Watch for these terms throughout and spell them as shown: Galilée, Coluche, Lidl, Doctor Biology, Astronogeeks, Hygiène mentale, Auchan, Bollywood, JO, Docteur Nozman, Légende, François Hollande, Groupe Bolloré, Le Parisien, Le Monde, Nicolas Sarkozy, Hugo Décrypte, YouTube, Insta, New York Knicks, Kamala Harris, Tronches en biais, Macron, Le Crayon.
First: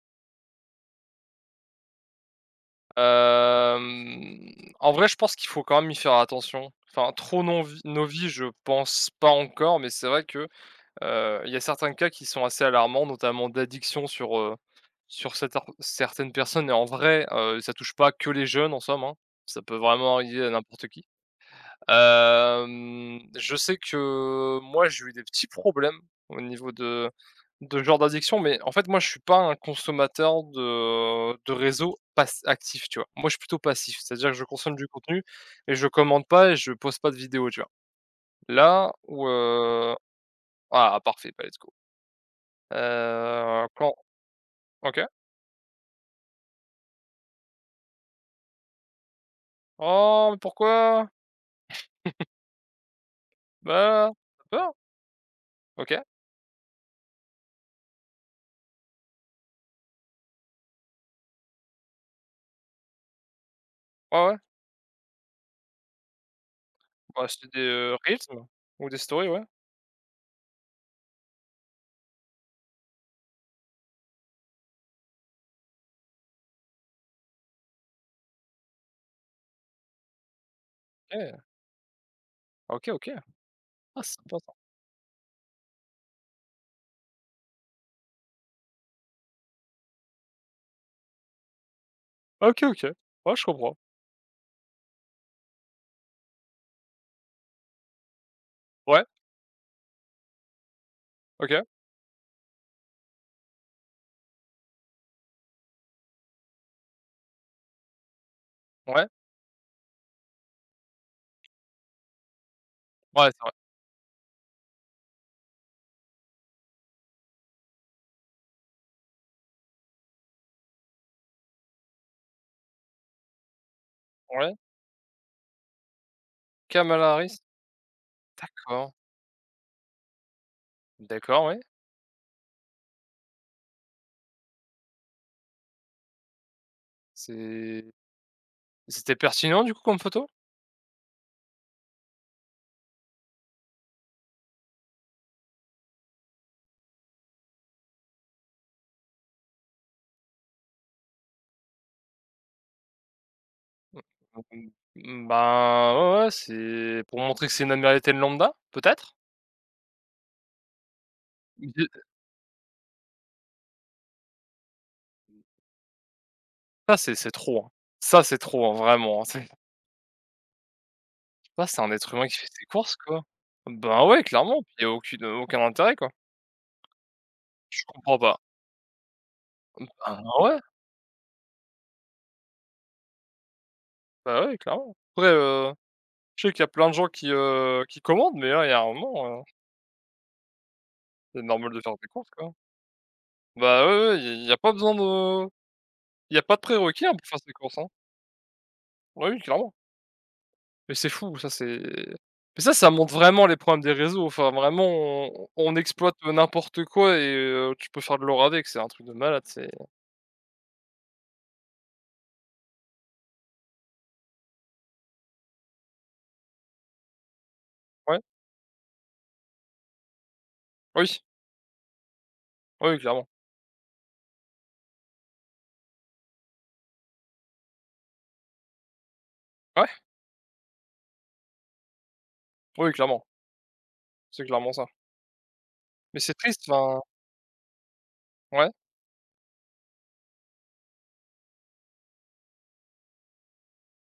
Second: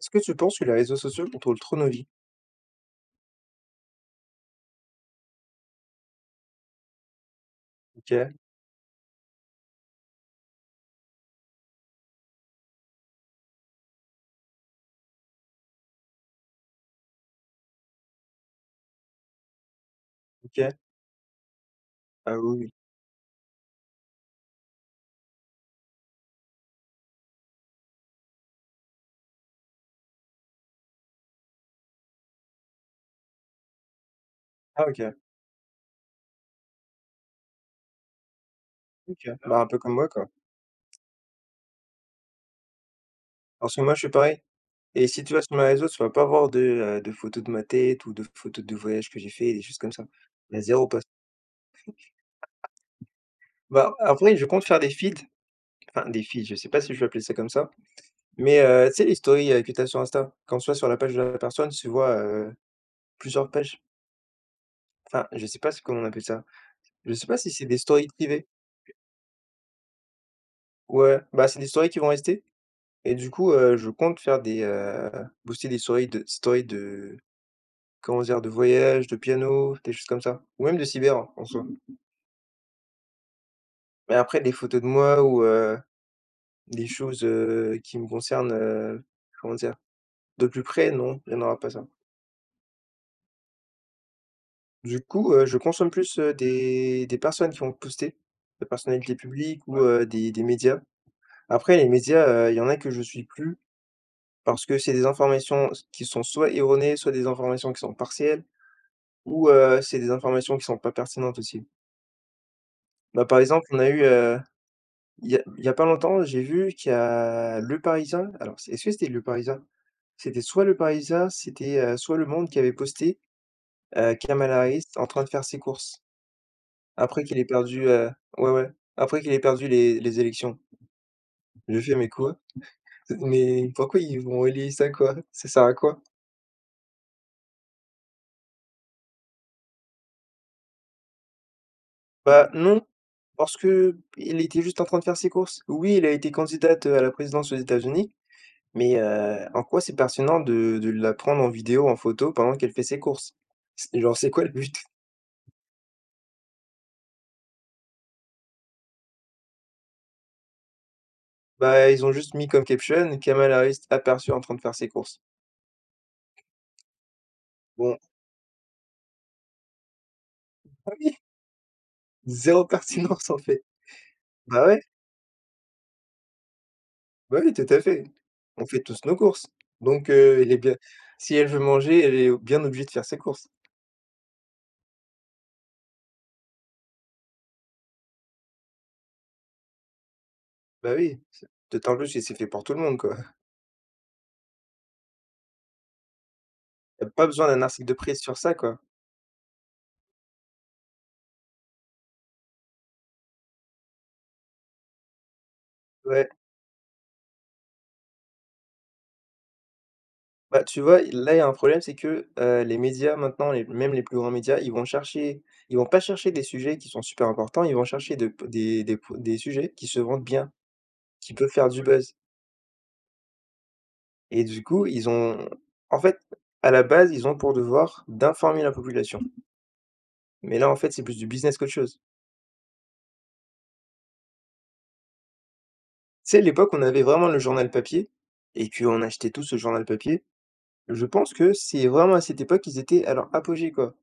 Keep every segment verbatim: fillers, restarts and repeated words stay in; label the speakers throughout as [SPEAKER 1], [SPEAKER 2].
[SPEAKER 1] Est-ce que tu penses que les réseaux sociaux contrôlent trop nos vies?
[SPEAKER 2] Hem, En vrai, je pense qu'il faut quand même y faire attention. Enfin, trop non-vi novice,
[SPEAKER 1] OK,
[SPEAKER 2] je pense pas encore, mais c'est vrai que, heu, il y a certains cas qui sont assez alarmants, notamment d'addiction sur, heu, sur cet certaines personnes et en vrai, heu, ça touche pas que les jeunes en somme, hein. Ça peut vraiment arriver à
[SPEAKER 1] OK.
[SPEAKER 2] n'importe qui.
[SPEAKER 1] Ah oui, oui.
[SPEAKER 2] Hem, je sais que moi, j'ai eu des petits problèmes au niveau de de ce genre d'addiction, mais en fait, moi, je suis pas un consommateur de de réseau pass actif, tu vois? Moi, je suis plutôt passif, c'est-à-dire que je consomme
[SPEAKER 1] Ah
[SPEAKER 2] du
[SPEAKER 1] OK,
[SPEAKER 2] contenu et je commande pas et je poste pas de vidéos, tu vois? Là où,
[SPEAKER 1] OK. Bah, un peu comme
[SPEAKER 2] heu
[SPEAKER 1] moi, quoi.
[SPEAKER 2] ah, parfait, bah, let's go. Heu,
[SPEAKER 1] Parce que
[SPEAKER 2] quand
[SPEAKER 1] moi, je suis pareil.
[SPEAKER 2] OK.
[SPEAKER 1] Et si tu vas sur mes réseaux, tu vas pas voir de, heu, de photos de ma tête ou de photos de voyages que j'ai fait, des choses comme ça.
[SPEAKER 2] «Oh, mais
[SPEAKER 1] Il y a zéro post.
[SPEAKER 2] pourquoi?
[SPEAKER 1] Bah,
[SPEAKER 2] Bah,
[SPEAKER 1] après, je
[SPEAKER 2] tu
[SPEAKER 1] compte
[SPEAKER 2] peur?»
[SPEAKER 1] faire des feeds,
[SPEAKER 2] OK.
[SPEAKER 1] enfin des feeds, je sais pas si je vais appeler ça comme ça, mais heu, tu sais, les stories, heu, que tu as sur Insta, quand tu vas sur la page de la personne, tu vois, heu, plusieurs pages.
[SPEAKER 2] Ouais, ouais.
[SPEAKER 1] Enfin, je sais pas c'est comment on appelle ça. Je
[SPEAKER 2] Bah,
[SPEAKER 1] sais pas
[SPEAKER 2] c'est
[SPEAKER 1] si
[SPEAKER 2] des,
[SPEAKER 1] c'est des
[SPEAKER 2] heu,
[SPEAKER 1] stories
[SPEAKER 2] reels
[SPEAKER 1] privées.
[SPEAKER 2] ou des stories, ouais.
[SPEAKER 1] Ouais, bah, c'est des stories qui vont rester. Et du coup, heu, je compte faire des, heu, booster des stories de stories de comment dire? De voyage, de piano, des choses comme ça ou même de cyber, hein,
[SPEAKER 2] OK.
[SPEAKER 1] en soi.
[SPEAKER 2] OK, OK. Ah,
[SPEAKER 1] Mais
[SPEAKER 2] sympa.
[SPEAKER 1] après des photos de moi ou heu, des choses, heu, qui me concernent, heu, comment dire? De plus près, non, il y en aura pas ça.
[SPEAKER 2] OK, OK. Ouais, je comprends.
[SPEAKER 1] Du coup, heu, je consomme plus, heu, des des personnes qui vont poster, des
[SPEAKER 2] Ouais,
[SPEAKER 1] personnalités publiques ou, Ouais. heu, des des médias.
[SPEAKER 2] OK.
[SPEAKER 1] Après les médias, heu, il y en a que je suis plus parce que c'est des informations qui sont soit erronées, soit des informations qui sont partielles.
[SPEAKER 2] Ouais,
[SPEAKER 1] Ou heu, c'est des informations qui sont pas pertinentes aussi. Bah,
[SPEAKER 2] ouais, c'est
[SPEAKER 1] par
[SPEAKER 2] vrai.
[SPEAKER 1] exemple, on a eu, heu, il y a il y a pas longtemps, j'ai vu qu'il y a Le Parisien, alors c'est est-ce que c'était Le Parisien? C'était soit Le Parisien, c'était, heu, soit Le Monde qui avait posté, heu,
[SPEAKER 2] Ouais.
[SPEAKER 1] Kamala Harris en train de faire ses courses
[SPEAKER 2] Kamala
[SPEAKER 1] après qu'il
[SPEAKER 2] Harris?
[SPEAKER 1] ait perdu, heu ouais, ouais,
[SPEAKER 2] D'accord,
[SPEAKER 1] après qu'il ait perdu les les élections.
[SPEAKER 2] d'accord, ouais.
[SPEAKER 1] Je fais: «Mais quoi? Mais pourquoi ils vont relayer ça, quoi? Ça sert à quoi?»
[SPEAKER 2] C'est c'était pertinent du coup comme photo?
[SPEAKER 1] Bah, non, parce que il était juste en train de faire ses courses. Oui, il a été candidate, à la présidence aux États-Unis. Mais, heu, en quoi c'est pertinent de de la prendre en vidéo, en photo pendant qu'elle fait ses courses? C'est genre, c'est quoi le but?
[SPEAKER 2] Mmh, ben, ouais, ouais, c'est pour montrer que c'est une Américaine lambda, peut-être? Bi
[SPEAKER 1] Bah, ils ont juste mis comme caption: «Kamala Harris aperçue en train de faire ses courses».
[SPEAKER 2] Ça, c'est c'est trop, hein.
[SPEAKER 1] Bon,
[SPEAKER 2] Ça, c'est trop, hein, vraiment, hein. C'est
[SPEAKER 1] ah oui,
[SPEAKER 2] Ça, c'est un être humain qui fait ses
[SPEAKER 1] zéro
[SPEAKER 2] courses, quoi.
[SPEAKER 1] pertinence en fait.
[SPEAKER 2] Ben, ouais, clairement,
[SPEAKER 1] Bah ouais,
[SPEAKER 2] il y a aucune aucun intérêt, quoi.
[SPEAKER 1] bah oui, tout à
[SPEAKER 2] Je
[SPEAKER 1] fait.
[SPEAKER 2] comprends pas.
[SPEAKER 1] On fait tous nos courses. Donc,
[SPEAKER 2] Ben,
[SPEAKER 1] heu, il est
[SPEAKER 2] ouais,
[SPEAKER 1] bien si elle veut manger, elle est bien obligée de faire ses courses.
[SPEAKER 2] bah, ouais, clairement. Après, heu, je sais qu'il y a plein de gens qui, heu, qui commandent, mais là, il y a un moment.
[SPEAKER 1] Bah oui,
[SPEAKER 2] C'est
[SPEAKER 1] c'est
[SPEAKER 2] normal de faire
[SPEAKER 1] d'autant
[SPEAKER 2] des
[SPEAKER 1] plus que
[SPEAKER 2] courses,
[SPEAKER 1] c'est fait
[SPEAKER 2] quoi.
[SPEAKER 1] pour tout le monde, quoi.
[SPEAKER 2] Bah, ouais, ouais, il y a pas besoin de il y a pas de
[SPEAKER 1] Y
[SPEAKER 2] prérequis,
[SPEAKER 1] a
[SPEAKER 2] hein, pour
[SPEAKER 1] pas
[SPEAKER 2] faire
[SPEAKER 1] besoin
[SPEAKER 2] ses
[SPEAKER 1] d'un
[SPEAKER 2] courses, hein.
[SPEAKER 1] article de presse sur ça, quoi.
[SPEAKER 2] Oui, oui, clairement. Mais c'est fou, ça. C'est mais ça, ça montre vraiment les problèmes des réseaux. Enfin, vraiment, on on exploite
[SPEAKER 1] Ouais.
[SPEAKER 2] n'importe quoi et heu, tu peux faire de l'or avec, c'est un truc de malade. C'est
[SPEAKER 1] Bah, tu vois, là, il y a un problème, c'est que, heu, les médias maintenant, les même les plus grands médias, ils vont chercher ils vont pas chercher des sujets qui sont super importants, ils vont chercher
[SPEAKER 2] Ouais,
[SPEAKER 1] de des des des sujets qui se vendent bien,
[SPEAKER 2] oui,
[SPEAKER 1] qui peuvent faire du buzz.
[SPEAKER 2] oui, oui, clairement.
[SPEAKER 1] Et du coup, ils ont en fait, à la base, ils ont pour devoir d'informer la population.
[SPEAKER 2] Ouais,
[SPEAKER 1] Mais là, en fait, c'est plus du business qu'autre chose.
[SPEAKER 2] oui, oui, clairement, c'est clairement ça. Mais
[SPEAKER 1] Tu
[SPEAKER 2] c'est
[SPEAKER 1] sais, à
[SPEAKER 2] triste.
[SPEAKER 1] l'époque, on
[SPEAKER 2] Enfin,
[SPEAKER 1] avait vraiment le journal papier
[SPEAKER 2] ouais?
[SPEAKER 1] et qu'on achetait tous ce journal papier. Je pense que c'est vraiment à cette époque qu'ils étaient à leur apogée, quoi,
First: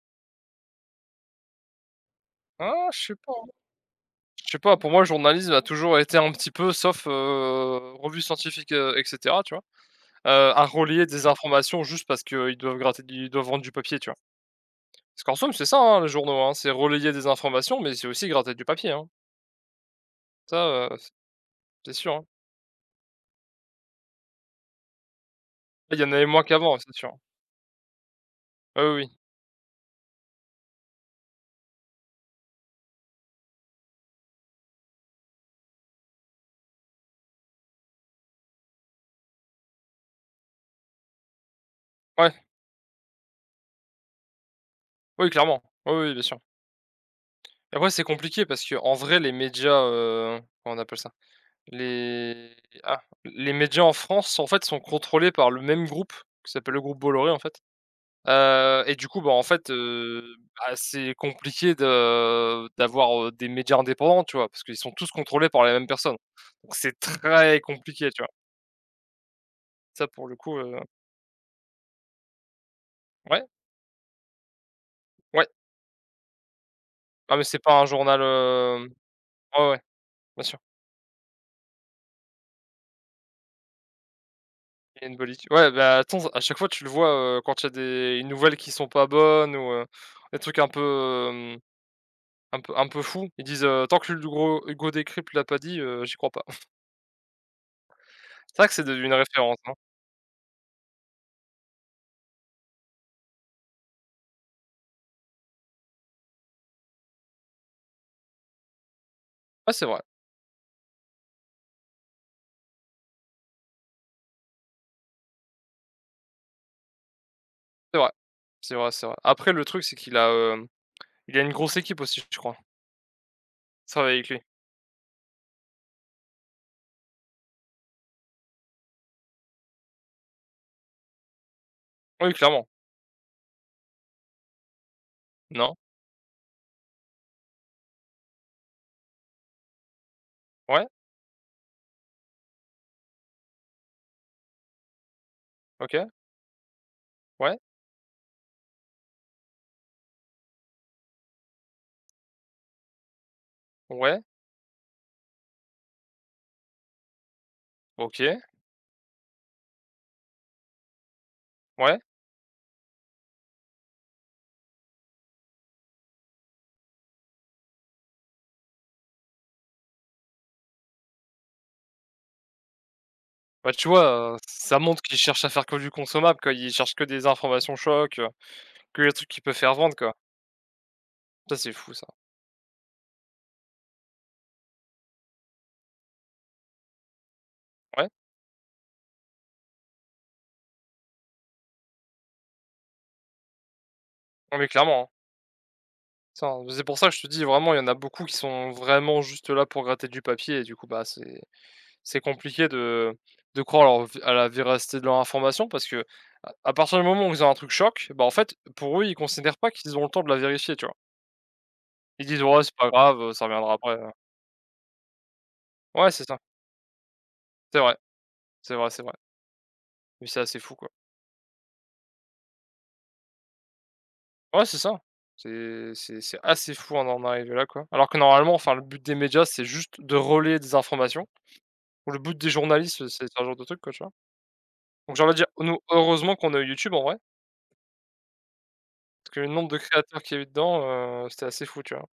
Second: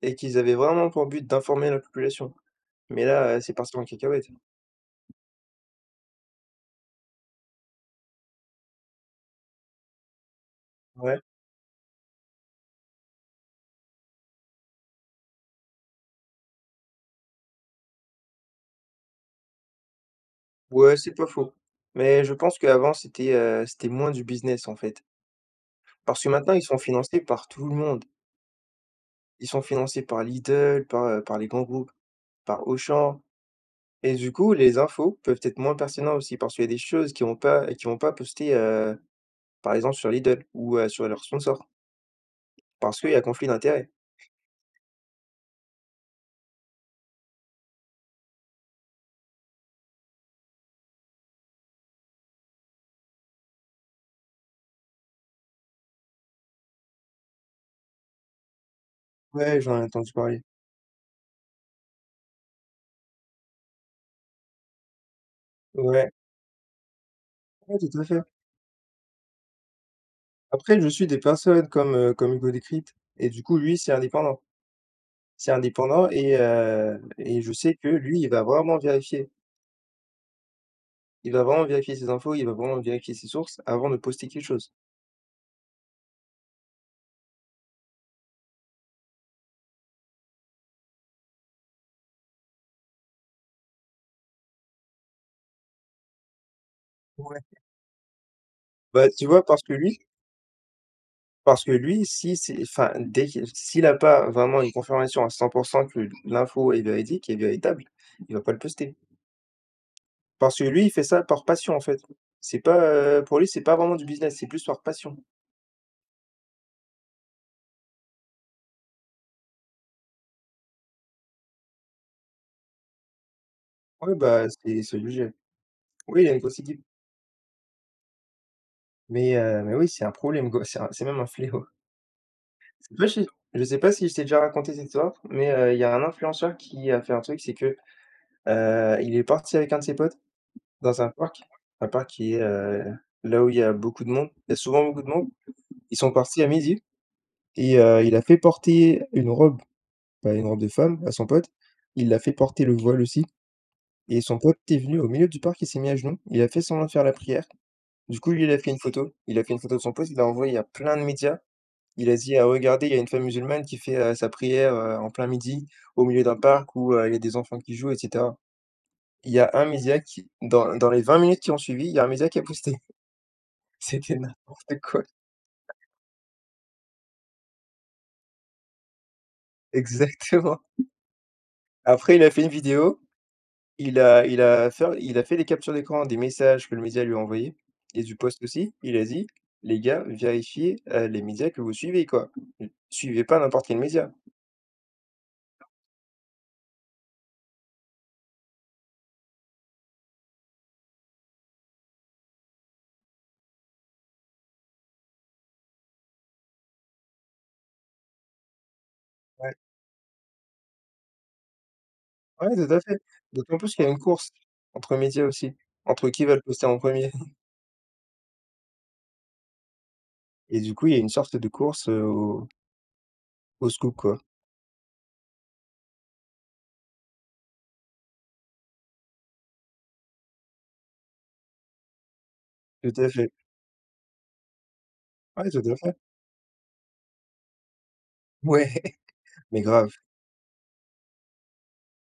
[SPEAKER 1] et qu'ils avaient vraiment pour but d'informer la population.
[SPEAKER 2] Ah,
[SPEAKER 1] Mais
[SPEAKER 2] je sais pas,
[SPEAKER 1] là, heu,
[SPEAKER 2] hein.
[SPEAKER 1] c'est parti en cacahuète.
[SPEAKER 2] Je sais pas, pour moi, le journalisme a toujours été un petit peu, sauf, heu, revue scientifique, heu et cetera, tu vois? Heu, à relayer
[SPEAKER 1] Ouais,
[SPEAKER 2] des informations juste parce qu'ils doivent gratter ils doivent vendre du papier, tu vois? Parce qu'en somme, c'est ça, hein, les journaux, hein, c'est relayer des informations, mais c'est aussi gratter du papier, hein. Ça,
[SPEAKER 1] ouais,
[SPEAKER 2] heu, c
[SPEAKER 1] c'est pas faux.
[SPEAKER 2] c'est sûr,
[SPEAKER 1] Mais
[SPEAKER 2] hein.
[SPEAKER 1] je pense qu'avant c'était, heu, c'était moins du business, en fait.
[SPEAKER 2] Il y en
[SPEAKER 1] Parce
[SPEAKER 2] avait
[SPEAKER 1] que
[SPEAKER 2] moins
[SPEAKER 1] maintenant ils
[SPEAKER 2] qu'avant,
[SPEAKER 1] sont
[SPEAKER 2] c'est sûr.
[SPEAKER 1] financés par tout le monde.
[SPEAKER 2] Ah oui, oui.
[SPEAKER 1] Ils sont financés par Lidl, par, heu, par les grands groupes, par Auchan, et du coup, les infos peuvent être moins pertinentes aussi parce qu'il y a des choses qui vont pas qui vont pas poster, heu, par exemple sur Lidl ou, heu, sur leurs sponsors.
[SPEAKER 2] Ouais,
[SPEAKER 1] Parce qu'il y a conflit d'intérêts.
[SPEAKER 2] oui, clairement. Oui, oui, bien sûr. Et après, c'est compliqué parce que en vrai, les médias, heu, comment on appelle ça? Les Ah, les médias en France, en fait, sont contrôlés par le même groupe qui s'appelle le groupe Bolloré, en fait. Heu et du coup, bah, en
[SPEAKER 1] Ouais,
[SPEAKER 2] fait,
[SPEAKER 1] j'en ai entendu
[SPEAKER 2] heu,
[SPEAKER 1] parler.
[SPEAKER 2] bah, c'est compliqué de d'avoir, heu, des médias indépendants, tu vois? Parce qu'ils sont tous contrôlés par les mêmes
[SPEAKER 1] Ouais,
[SPEAKER 2] personnes. Donc c'est très
[SPEAKER 1] ouais, tout à
[SPEAKER 2] compliqué,
[SPEAKER 1] fait.
[SPEAKER 2] tu vois? Ça, pour le coup, heu,
[SPEAKER 1] Après, je suis des personnes comme, heu, comme Hugo Décrypte et du
[SPEAKER 2] ouais,
[SPEAKER 1] coup, lui, c'est indépendant.
[SPEAKER 2] ouais.
[SPEAKER 1] C'est indépendant, et heu
[SPEAKER 2] Ah,
[SPEAKER 1] et
[SPEAKER 2] mais
[SPEAKER 1] je
[SPEAKER 2] c'est
[SPEAKER 1] sais
[SPEAKER 2] pas un
[SPEAKER 1] que lui,
[SPEAKER 2] journal.
[SPEAKER 1] il va vraiment
[SPEAKER 2] Hem
[SPEAKER 1] vérifier.
[SPEAKER 2] Ouais, ouais, bien sûr.
[SPEAKER 1] Il va vraiment vérifier ses infos, il va vraiment vérifier ses sources avant de poster quelque chose.
[SPEAKER 2] Il y a une politique. Ouais, bah, attends, à chaque fois, tu le vois, heu, quand il y a des nouvelles qui sont pas bonnes ou, heu, des trucs un peu, hem, un peu un peu fous, ils disent, heu: «Tant que Hugo Hugo Décrypte l'a pas dit, heu, j'y crois pas».
[SPEAKER 1] Ouais.
[SPEAKER 2] C'est vrai que c'est devenu
[SPEAKER 1] Bah,
[SPEAKER 2] une
[SPEAKER 1] tu vois,
[SPEAKER 2] référence,
[SPEAKER 1] parce
[SPEAKER 2] hein.
[SPEAKER 1] que lui Parce que lui, si c'est enfin, dès qu'il s'il a pas vraiment une confirmation à cent que l'info est véridique et véritable, il va pas le poster.
[SPEAKER 2] Ouais, c'est vrai.
[SPEAKER 1] Parce que lui, il fait ça par passion, en fait. C'est pas, heu, Pour lui, c'est pas vraiment du business, c'est plus par passion.
[SPEAKER 2] C'est vrai. C'est vrai, c'est vrai. Après le truc, c'est qu'il a, hem, il a une grosse équipe aussi, je crois. Ça travaille
[SPEAKER 1] Ouais,
[SPEAKER 2] avec lui.
[SPEAKER 1] bah, c'est c'est obligé. Oui, il a une grosse équipe. Mais heu, mais oui, c'est un problème, quoi, c'est un c'est même un fléau.
[SPEAKER 2] Oui, clairement.
[SPEAKER 1] C'est pas Je sais pas si je t'ai déjà raconté cette histoire, mais heu,
[SPEAKER 2] Non?
[SPEAKER 1] il y a un influenceur qui a fait un truc, c'est que, heu, il est parti avec un de ses potes
[SPEAKER 2] Ouais?
[SPEAKER 1] dans un parc, un parc qui est, heu, là où il y a beaucoup de monde. Il y a souvent beaucoup de monde. Ils
[SPEAKER 2] OK.
[SPEAKER 1] sont partis à midi
[SPEAKER 2] Ouais?
[SPEAKER 1] et heu, il a fait porter une robe, bah, une robe de femme à son pote. Il l'a fait porter le voile aussi et
[SPEAKER 2] Ouais?
[SPEAKER 1] son pote est venu au milieu du parc, il s'est mis à genoux, il a fait semblant de faire la prière. Du coup,
[SPEAKER 2] OK.
[SPEAKER 1] lui, il a fait une photo. Il a fait une photo de son pote, il l'a envoyé à plein de médias.
[SPEAKER 2] Ouais?
[SPEAKER 1] Il a dit: «Ah, regardez, il y a une femme musulmane qui fait, heu, sa prière, heu, en plein midi, au milieu d'un parc où, heu, il y a des enfants qui jouent», et cetera. Il y a un média qui Dans dans les vingt minutes qui ont suivi, il y a un média qui a posté.
[SPEAKER 2] Bah, tu
[SPEAKER 1] C'était
[SPEAKER 2] vois, heu, ça
[SPEAKER 1] n'importe
[SPEAKER 2] montre
[SPEAKER 1] quoi.
[SPEAKER 2] qu'il cherche à faire que du consommable, quoi. Il cherche que des informations chocs, heu, que les trucs qui peut faire vendre, quoi.
[SPEAKER 1] Exactement.
[SPEAKER 2] Ça, c'est fou, ça.
[SPEAKER 1] Après, il a fait une vidéo. Il a il a faire il a fait les captures d'écran des messages que le média lui a envoyés et
[SPEAKER 2] Ouais.
[SPEAKER 1] du post aussi. Il a dit: «Les gars, vérifiez, heu, les médias que vous suivez, quoi. N suivez pas n'importe quel média».
[SPEAKER 2] Non, mais clairement, hein. Ça, c'est pour ça que je te dis vraiment, il y en a beaucoup qui sont vraiment juste là pour gratter du papier et du coup, bah, c'est c'est compliqué de de croire à leur v à la véracité de leur information parce que à à partir du moment où ils ont un truc choc, bah, en fait, pour eux, ils
[SPEAKER 1] Ouais,
[SPEAKER 2] considèrent pas qu'ils ont le temps de la vérifier, tu vois? Ils disent:
[SPEAKER 1] ouais,
[SPEAKER 2] «Ouais,
[SPEAKER 1] tout
[SPEAKER 2] c'est
[SPEAKER 1] à
[SPEAKER 2] pas
[SPEAKER 1] fait.
[SPEAKER 2] grave, heu, ça
[SPEAKER 1] D'autant
[SPEAKER 2] reviendra
[SPEAKER 1] plus qu'il y a
[SPEAKER 2] après,
[SPEAKER 1] une
[SPEAKER 2] hein».
[SPEAKER 1] course entre médias aussi, entre
[SPEAKER 2] Ouais, c'est
[SPEAKER 1] qui va
[SPEAKER 2] ça.
[SPEAKER 1] le poster en premier.
[SPEAKER 2] C'est vrai, c'est vrai, c'est vrai. Mais c'est assez
[SPEAKER 1] Et
[SPEAKER 2] fou,
[SPEAKER 1] du coup,
[SPEAKER 2] quoi.
[SPEAKER 1] il y a une sorte de course, heu, au au scoop, quoi.
[SPEAKER 2] Ouais, c'est ça. C'est c'est c'est assez fou, on en est là, quoi. Alors que normalement, enfin, le but des médias, c'est juste de relayer des informations. Ou Le but des
[SPEAKER 1] Tout
[SPEAKER 2] journalistes,
[SPEAKER 1] à
[SPEAKER 2] c'est
[SPEAKER 1] fait.
[SPEAKER 2] ce genre de truc, quoi, tu vois? Donc j'ai envie de dire,
[SPEAKER 1] Ouais, tout à
[SPEAKER 2] nous,
[SPEAKER 1] fait.
[SPEAKER 2] heureusement qu'on a eu YouTube, en vrai,
[SPEAKER 1] Ouais,
[SPEAKER 2] parce que le
[SPEAKER 1] mais
[SPEAKER 2] nombre de
[SPEAKER 1] grave.
[SPEAKER 2] créateurs qu'il y a eu dedans, heu, c'était assez fou, tu vois?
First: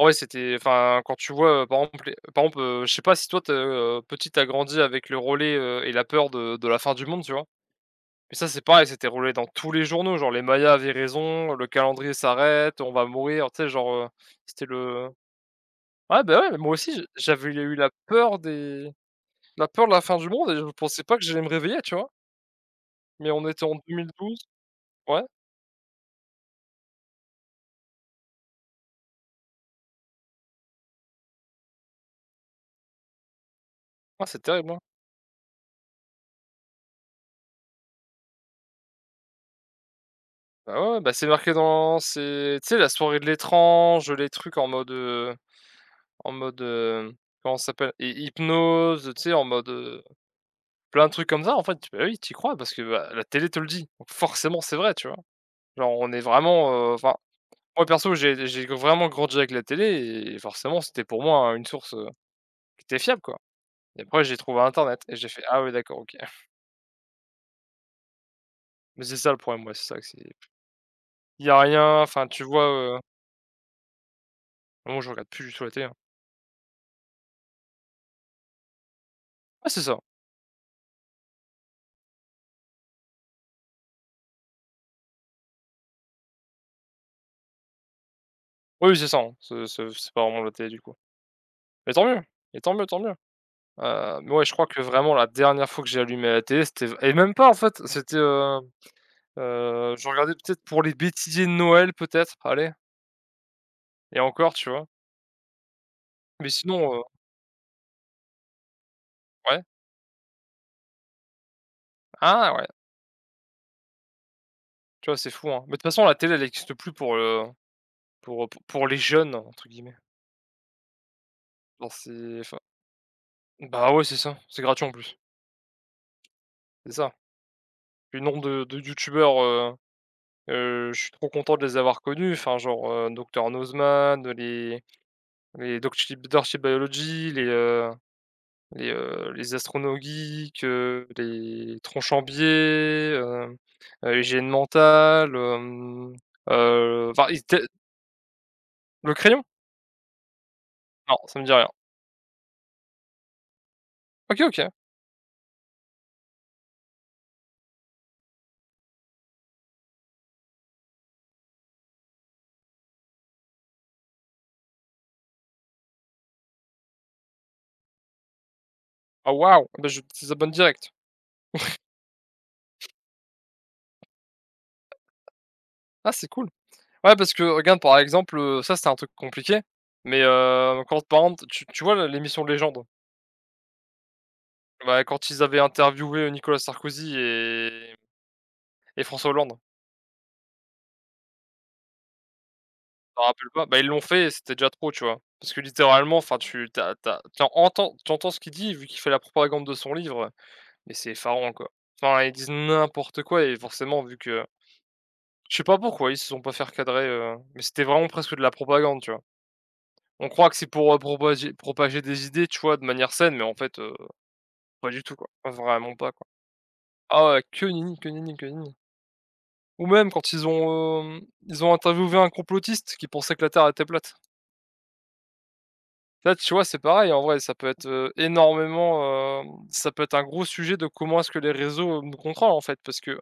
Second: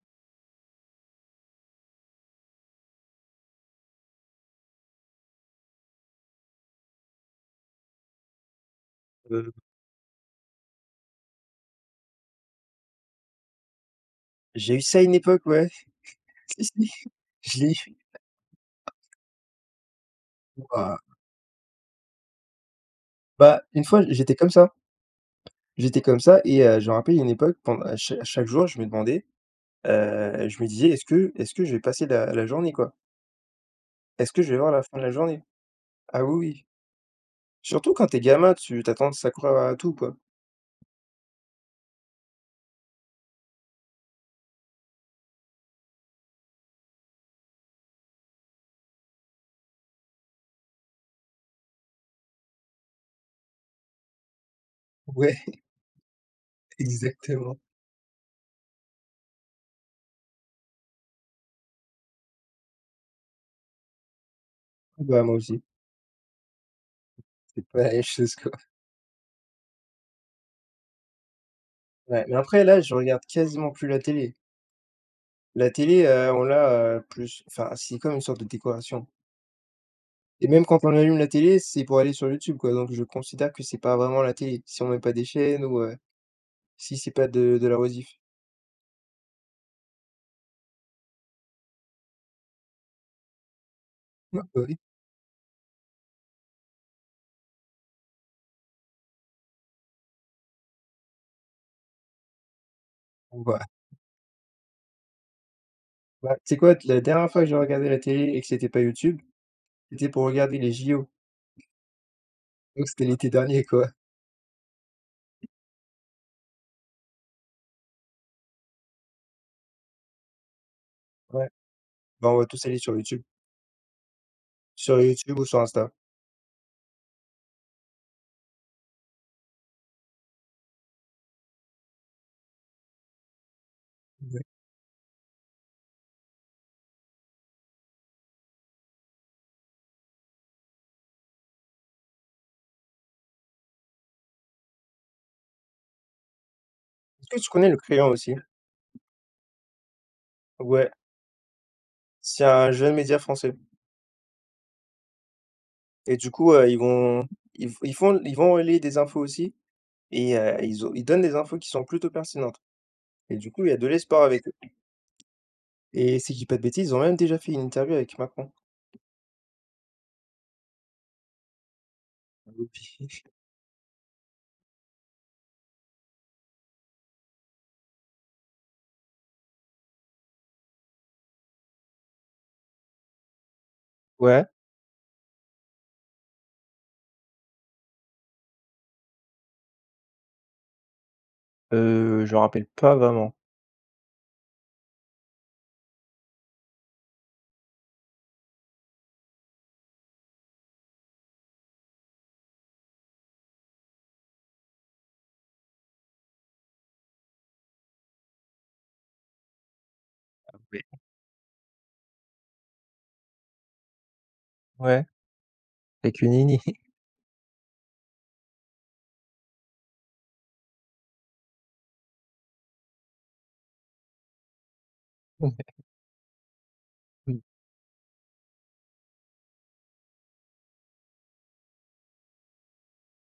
[SPEAKER 2] Ouais, c'était, enfin, quand tu vois, heu, par exemple les par exemple, heu, je sais pas si toi tu es, petit, tu as grandi avec le relais, heu et la peur de de la fin du monde, tu vois? Mais ça, c'est pareil, c'était relais dans
[SPEAKER 1] Heu,
[SPEAKER 2] tous les journaux, genre les Mayas avaient raison, le calendrier s'arrête, on va mourir, tu sais? Genre, heu, c'était
[SPEAKER 1] j'ai eu ça à
[SPEAKER 2] le
[SPEAKER 1] une époque, ouais.
[SPEAKER 2] Ouais, bah, ouais, mais moi aussi, j
[SPEAKER 1] Si,
[SPEAKER 2] j'avais
[SPEAKER 1] si, je l'ai
[SPEAKER 2] eu la
[SPEAKER 1] eu.
[SPEAKER 2] peur des la peur de la fin du monde et je
[SPEAKER 1] Waouh.
[SPEAKER 2] pensais pas que j'allais me réveiller, tu vois? Mais on
[SPEAKER 1] Bah,
[SPEAKER 2] était en
[SPEAKER 1] une fois, j'étais
[SPEAKER 2] deux mille douze.
[SPEAKER 1] comme ça.
[SPEAKER 2] Ouais,
[SPEAKER 1] J'étais comme ça et heu, je me rappelle, il y a une époque, Pendant à cha à chaque jour, je me demandais, heu, je me disais: «Est-ce que est-ce que je vais passer la la journée, quoi?
[SPEAKER 2] ah,
[SPEAKER 1] Est-ce
[SPEAKER 2] c'est
[SPEAKER 1] que je vais
[SPEAKER 2] terrible,
[SPEAKER 1] voir
[SPEAKER 2] hein.
[SPEAKER 1] la fin de la journée?» Ah oui, oui. Surtout quand t'es gamin, tu t'attends as tendance à croire à tout, quoi.
[SPEAKER 2] Bah, ouais, ouais, bah, c'est marqué dans c'est, tu sais, la soirée de l'étrange, les trucs en mode, heu En mode, heu, comment ça s'appelle? Hy hypnose, tu sais, en mode, heu, plein de trucs comme ça, en fait, tu- bah, oui, t'y crois parce que, bah, la télé te le dit. Donc forcément, c'est vrai, tu vois?
[SPEAKER 1] Ouais,
[SPEAKER 2] Genre, on est vraiment, heu, enfin,
[SPEAKER 1] exactement.
[SPEAKER 2] moi, perso, j'ai j'ai vraiment grandi avec la télé et forcément, c'était pour moi une source, heu, qui était fiable, quoi. Et après, j'ai trouvé internet et
[SPEAKER 1] Bah,
[SPEAKER 2] j'ai
[SPEAKER 1] moi
[SPEAKER 2] fait: «Ah
[SPEAKER 1] aussi.
[SPEAKER 2] oui, d'accord, OK».
[SPEAKER 1] C'est pas la même chose, quoi.
[SPEAKER 2] Mais c'est ça le problème, moi c'est ça que c'est il y a rien,
[SPEAKER 1] Ouais,
[SPEAKER 2] enfin,
[SPEAKER 1] mais
[SPEAKER 2] tu
[SPEAKER 1] après
[SPEAKER 2] vois,
[SPEAKER 1] là, je
[SPEAKER 2] heu,
[SPEAKER 1] regarde quasiment plus la télé.
[SPEAKER 2] moi, je regarde plus du tout
[SPEAKER 1] La
[SPEAKER 2] la télé, hein.
[SPEAKER 1] télé, heu, on l'a, heu, plus enfin, c'est comme une sorte de décoration,
[SPEAKER 2] Ouais, c'est ça.
[SPEAKER 1] et même quand on allume la télé, c'est pour aller sur YouTube, quoi, donc je considère que c'est pas vraiment la télé. Si on met pas des chaînes ou, heu, si c'est pas de de la rediff.
[SPEAKER 2] Oui, c'est ça, hein. C'est c'est c'est pas vraiment la télé, du coup. Mais tant mieux, et tant mieux, tant mieux. Heu, mais
[SPEAKER 1] Ouais,
[SPEAKER 2] ouais, je
[SPEAKER 1] bah,
[SPEAKER 2] crois
[SPEAKER 1] oui.
[SPEAKER 2] que vraiment la dernière fois que j'ai allumé la télé, c'était, et même pas, en fait, c'était, heu heu, je regardais peut-être pour les bêtisiers de Noël peut-être, allez,
[SPEAKER 1] Ou bah
[SPEAKER 2] et encore, tu vois?
[SPEAKER 1] bah, tu
[SPEAKER 2] Mais
[SPEAKER 1] sais quoi?
[SPEAKER 2] sinon,
[SPEAKER 1] La
[SPEAKER 2] heu
[SPEAKER 1] dernière fois que j'ai regardé la télé et que c'était pas YouTube,
[SPEAKER 2] ouais.
[SPEAKER 1] c'était pour regarder les J O,
[SPEAKER 2] Ah ouais,
[SPEAKER 1] donc c'était l'été dernier, quoi.
[SPEAKER 2] tu vois, c'est fou, hein. Mais de toute façon, la télé, elle existe plus pour le, pour, heu, pour «les jeunes» entre guillemets.
[SPEAKER 1] Ouais,
[SPEAKER 2] Genre
[SPEAKER 1] bah, on
[SPEAKER 2] c'est,
[SPEAKER 1] va
[SPEAKER 2] enfin,
[SPEAKER 1] tous aller sur YouTube.
[SPEAKER 2] bah ouais, c'est ça, c'est gratuit en
[SPEAKER 1] Sur
[SPEAKER 2] plus,
[SPEAKER 1] YouTube ou sur Insta.
[SPEAKER 2] c'est ça. Puis le nombre de de youtubeurs, heu heu, je suis trop content de les avoir connus, enfin genre, heu, Docteur Nozman,
[SPEAKER 1] Ouais.
[SPEAKER 2] les les Doctor Biology, les, euh, Les, heu, les astronogeeks, heu, les tronches en biais, heu heu, hygiène mentale, hem, heu, enfin, ils
[SPEAKER 1] Est-ce que tu
[SPEAKER 2] étaient...
[SPEAKER 1] connais Le Crayon aussi?
[SPEAKER 2] Le Crayon?
[SPEAKER 1] Ouais,
[SPEAKER 2] Non, ça me dit rien.
[SPEAKER 1] c'est un jeune média français
[SPEAKER 2] OK, OK.
[SPEAKER 1] et du coup, heu, ils vont ils f ils font ils vont relayer des infos aussi. Et heu, ils ont ils donnent des infos qui sont plutôt pertinentes et du coup, il y a de l'espoir avec eux, et si je dis pas de bêtises, ils ont même déjà fait une interview avec Macron.
[SPEAKER 2] Ah, waouh! Ah, bah, je désabonne direct.
[SPEAKER 1] Ah oui.
[SPEAKER 2] Ah, c'est cool. Ouais, parce que regarde, par exemple, heu, ça, c'était un truc compliqué, mais heu, quand, par exemple, tu tu vois, l'émission Légende?
[SPEAKER 1] Ouais,
[SPEAKER 2] Bah, quand ils avaient interviewé Nicolas Sarkozy et et François Hollande.
[SPEAKER 1] heu, je me rappelle pas
[SPEAKER 2] T'en
[SPEAKER 1] vraiment.
[SPEAKER 2] rappelles pas? Bah, ils l'ont fait et c'était déjà trop, tu vois? Parce que littéralement, enfin, tu t'as, t'as, tu as entends tu entends ce qu'il dit, vu qu'il fait la propagande de son livre, mais c'est effarant, quoi. Enfin, ils disent n'importe quoi et forcément, vu que je sais pas pourquoi ils se sont pas fait recadrer, heu, mais c'était vraiment presque de la propagande, tu vois? On croit que
[SPEAKER 1] Ah
[SPEAKER 2] c'est
[SPEAKER 1] oui.
[SPEAKER 2] pour, heu, propager propager des idées, tu vois, de manière saine, mais en fait, heu, pas du
[SPEAKER 1] Ouais,
[SPEAKER 2] tout, quoi. Vraiment pas,
[SPEAKER 1] avec
[SPEAKER 2] quoi.
[SPEAKER 1] une Nini.
[SPEAKER 2] Ah ouais, que nenni, que nenni, que nenni. Ou même quand ils ont, hem, ils ont interviewé un complotiste qui pensait que la terre était plate.
[SPEAKER 1] Ouais.
[SPEAKER 2] Là, tu vois, c'est pareil, en vrai,
[SPEAKER 1] Mmh.
[SPEAKER 2] ça peut être, heu, énormément, hem, ça peut être un gros sujet de comment est-ce que les réseaux, heu, nous contrôlent en fait. Parce que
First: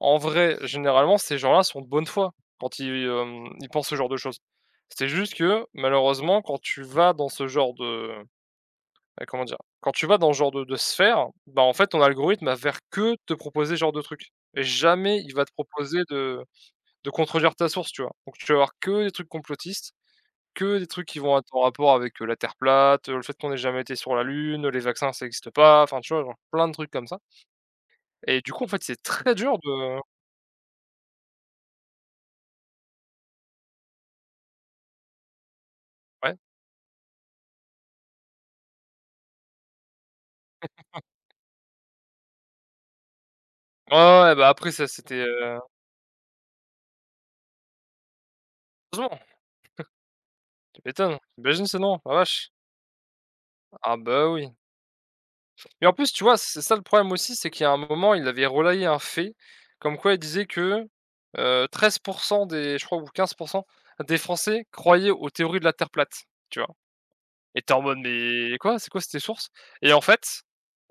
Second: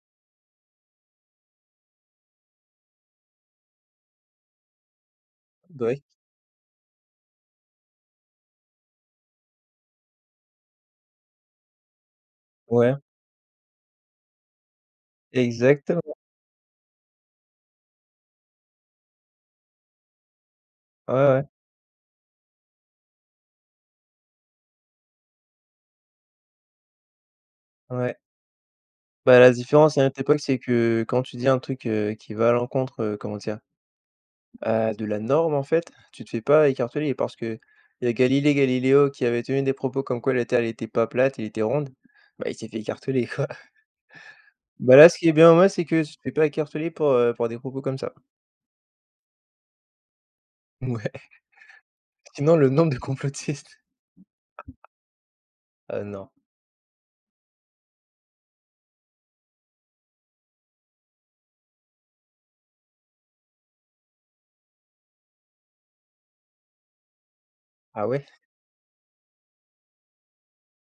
[SPEAKER 2] en vrai, généralement, ces gens-là sont de bonne foi quand ils, hem, ils pensent ce genre de choses. C'est juste que
[SPEAKER 1] Bah oui.
[SPEAKER 2] malheureusement, quand tu vas dans ce genre de bah, comment dire? Quand tu vas dans ce genre de de sphère, bah, en fait, ton algorithme va faire
[SPEAKER 1] Ouais,
[SPEAKER 2] que te proposer ce genre de trucs et jamais il va te proposer
[SPEAKER 1] exactement.
[SPEAKER 2] de de contredire ta source, tu vois? Donc tu vas avoir que des trucs complotistes. Que des trucs
[SPEAKER 1] Ouais,
[SPEAKER 2] qui vont
[SPEAKER 1] ouais,
[SPEAKER 2] être en rapport avec, heu, la terre plate, heu, le fait qu'on n'ait jamais été sur la lune, les vaccins ça n'existe pas, enfin tu vois? Genre plein de trucs comme ça
[SPEAKER 1] ouais.
[SPEAKER 2] et du coup, en fait, c'est très
[SPEAKER 1] Bah, la
[SPEAKER 2] dur
[SPEAKER 1] différence
[SPEAKER 2] de
[SPEAKER 1] à notre époque, c'est que quand tu dis un truc, heu, qui va à l'encontre, heu, comment dire? Heu, de la norme en fait, tu te
[SPEAKER 2] ouais.
[SPEAKER 1] fais pas écarteler parce que il y a Galilée Galiléo qui avait tenu des propos comme quoi la Terre n'était pas plate, elle était ronde, bah, il s'est fait écarteler quoi.
[SPEAKER 2] Ouais, ouais, ouais, bah, après ça
[SPEAKER 1] Bah, là,
[SPEAKER 2] c'était,
[SPEAKER 1] ce qui est
[SPEAKER 2] heu,
[SPEAKER 1] bien, ouais, c'est que tu te fais pas écarteler pour, heu, pour des propos comme ça.
[SPEAKER 2] heureusement, tu
[SPEAKER 1] Ouais.
[SPEAKER 2] m'étonnes. Tu imagines sinon, la vache.
[SPEAKER 1] Sinon le nombre de complotistes,
[SPEAKER 2] Ah bah, oui, et en
[SPEAKER 1] heu,
[SPEAKER 2] plus, tu
[SPEAKER 1] non.
[SPEAKER 2] vois? C'est ça le problème aussi, c'est qu'il y a un moment, il avait relayé un fait comme quoi il disait que, heu, treize des je crois ou quinze des Français croyaient aux théories de la terre plate, tu vois? Et t'es en mode:
[SPEAKER 1] Ah ouais?
[SPEAKER 2] «Mais quoi? C'est quoi ces sources?» et en fait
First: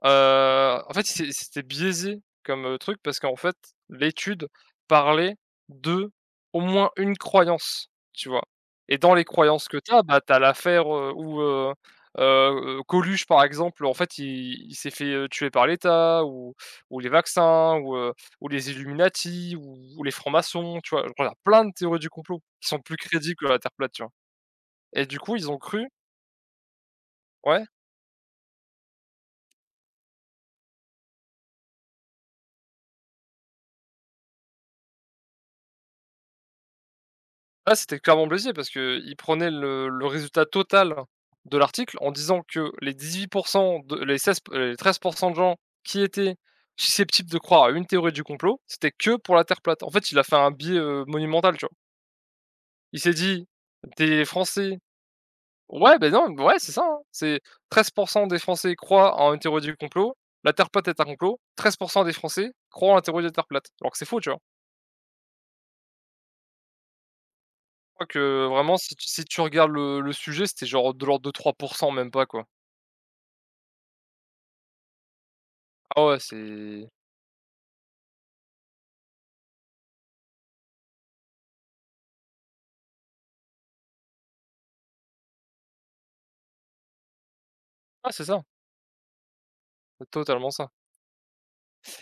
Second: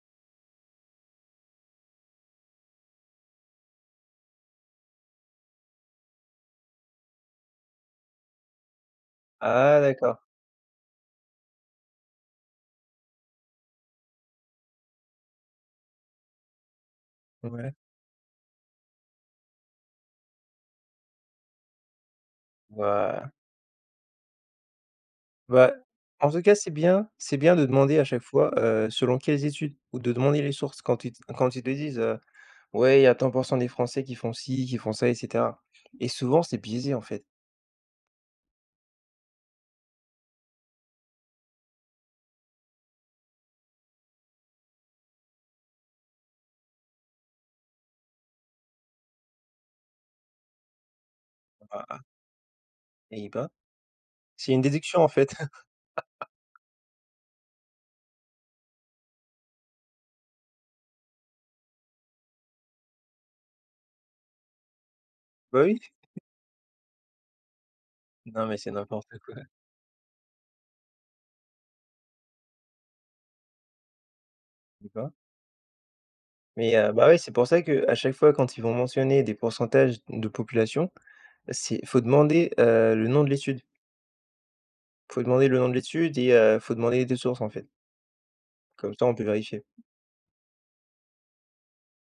[SPEAKER 2] Heu, en fait, c'est c'était biaisé comme, heu, truc parce qu'en fait, l'étude parlait de au moins une croyance, tu vois? Et dans les croyances que
[SPEAKER 1] Ah
[SPEAKER 2] tu as,
[SPEAKER 1] d'accord.
[SPEAKER 2] bah, tu as l'affaire, heu, où, heu heu, Coluche, par exemple, en fait, il il s'est fait, heu, tuer par l'État ou ou les
[SPEAKER 1] Ouais.
[SPEAKER 2] vaccins ou, heu, ou les Illuminati ou ou les francs-maçons, tu vois? Genre, il y a plein de théories du complot qui sont plus
[SPEAKER 1] Bah
[SPEAKER 2] crédibles que la terre plate, tu vois? Et du coup, ils ont
[SPEAKER 1] bah,
[SPEAKER 2] cru
[SPEAKER 1] en tout cas, c'est bien c'est bien
[SPEAKER 2] ouais?
[SPEAKER 1] de demander à chaque fois, heu, selon quelles études, ou de demander les sources quand ils t quand ils te disent, heu: «Ouais, il y a tant pour cent des Français qui font ci, qui font ça», et cetera. Et souvent c'est biaisé en fait.
[SPEAKER 2] Ah, c'était clairement biaisé parce qu'il prenait le le résultat total de l'article en disant que les dix-huit de les seize p les treize pour cent de gens qui étaient susceptibles de croire à une théorie du complot, c'était que pour la terre plate. En fait, il a fait un biais, heu, monumental, tu vois?
[SPEAKER 1] Bah,
[SPEAKER 2] Il s'est
[SPEAKER 1] et
[SPEAKER 2] dit:
[SPEAKER 1] bah,
[SPEAKER 2] «Des
[SPEAKER 1] c'est une
[SPEAKER 2] Français»
[SPEAKER 1] déduction en fait.
[SPEAKER 2] ouais, ben non, ouais, c'est ça, hein, c'est treize pour cent des Français croient en une théorie du complot, la terre plate est un complot, treize pour cent des Français croient en la théorie de la terre plate. Alors que c'est faux, tu vois?
[SPEAKER 1] Bah oui.
[SPEAKER 2] Je crois que
[SPEAKER 1] Non mais c'est
[SPEAKER 2] vraiment si tu
[SPEAKER 1] n'importe
[SPEAKER 2] si
[SPEAKER 1] quoi.
[SPEAKER 2] tu regardes le le sujet, c'était genre de l'ordre de trois pour cent même pas, quoi.
[SPEAKER 1] Et bah
[SPEAKER 2] Ah ouais,
[SPEAKER 1] Mais
[SPEAKER 2] c'est
[SPEAKER 1] heu, bah, ouais, c'est pour ça que à chaque fois quand ils vont mentionner des pourcentages de population, c'est faut demander, heu, le nom de l'étude. Faut demander le nom de l'étude et heu, faut demander les deux sources, en fait.
[SPEAKER 2] ah c'est ça,
[SPEAKER 1] Comme ça, on peut vérifier.
[SPEAKER 2] c'est totalement ça,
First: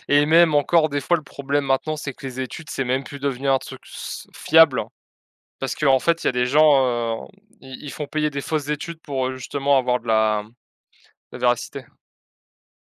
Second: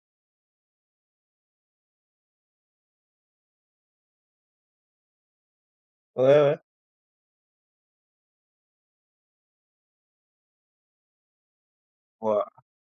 [SPEAKER 2] et même encore des fois le problème maintenant, c'est que les études, c'est même plus devenir un truc s fiable, hein. Parce qu'en fait,
[SPEAKER 1] Ouais,
[SPEAKER 2] il y a des
[SPEAKER 1] ouais.
[SPEAKER 2] gens, heu, ils ils font payer des fausses études pour, heu, justement avoir de la de la véracité.
[SPEAKER 1] Ouais.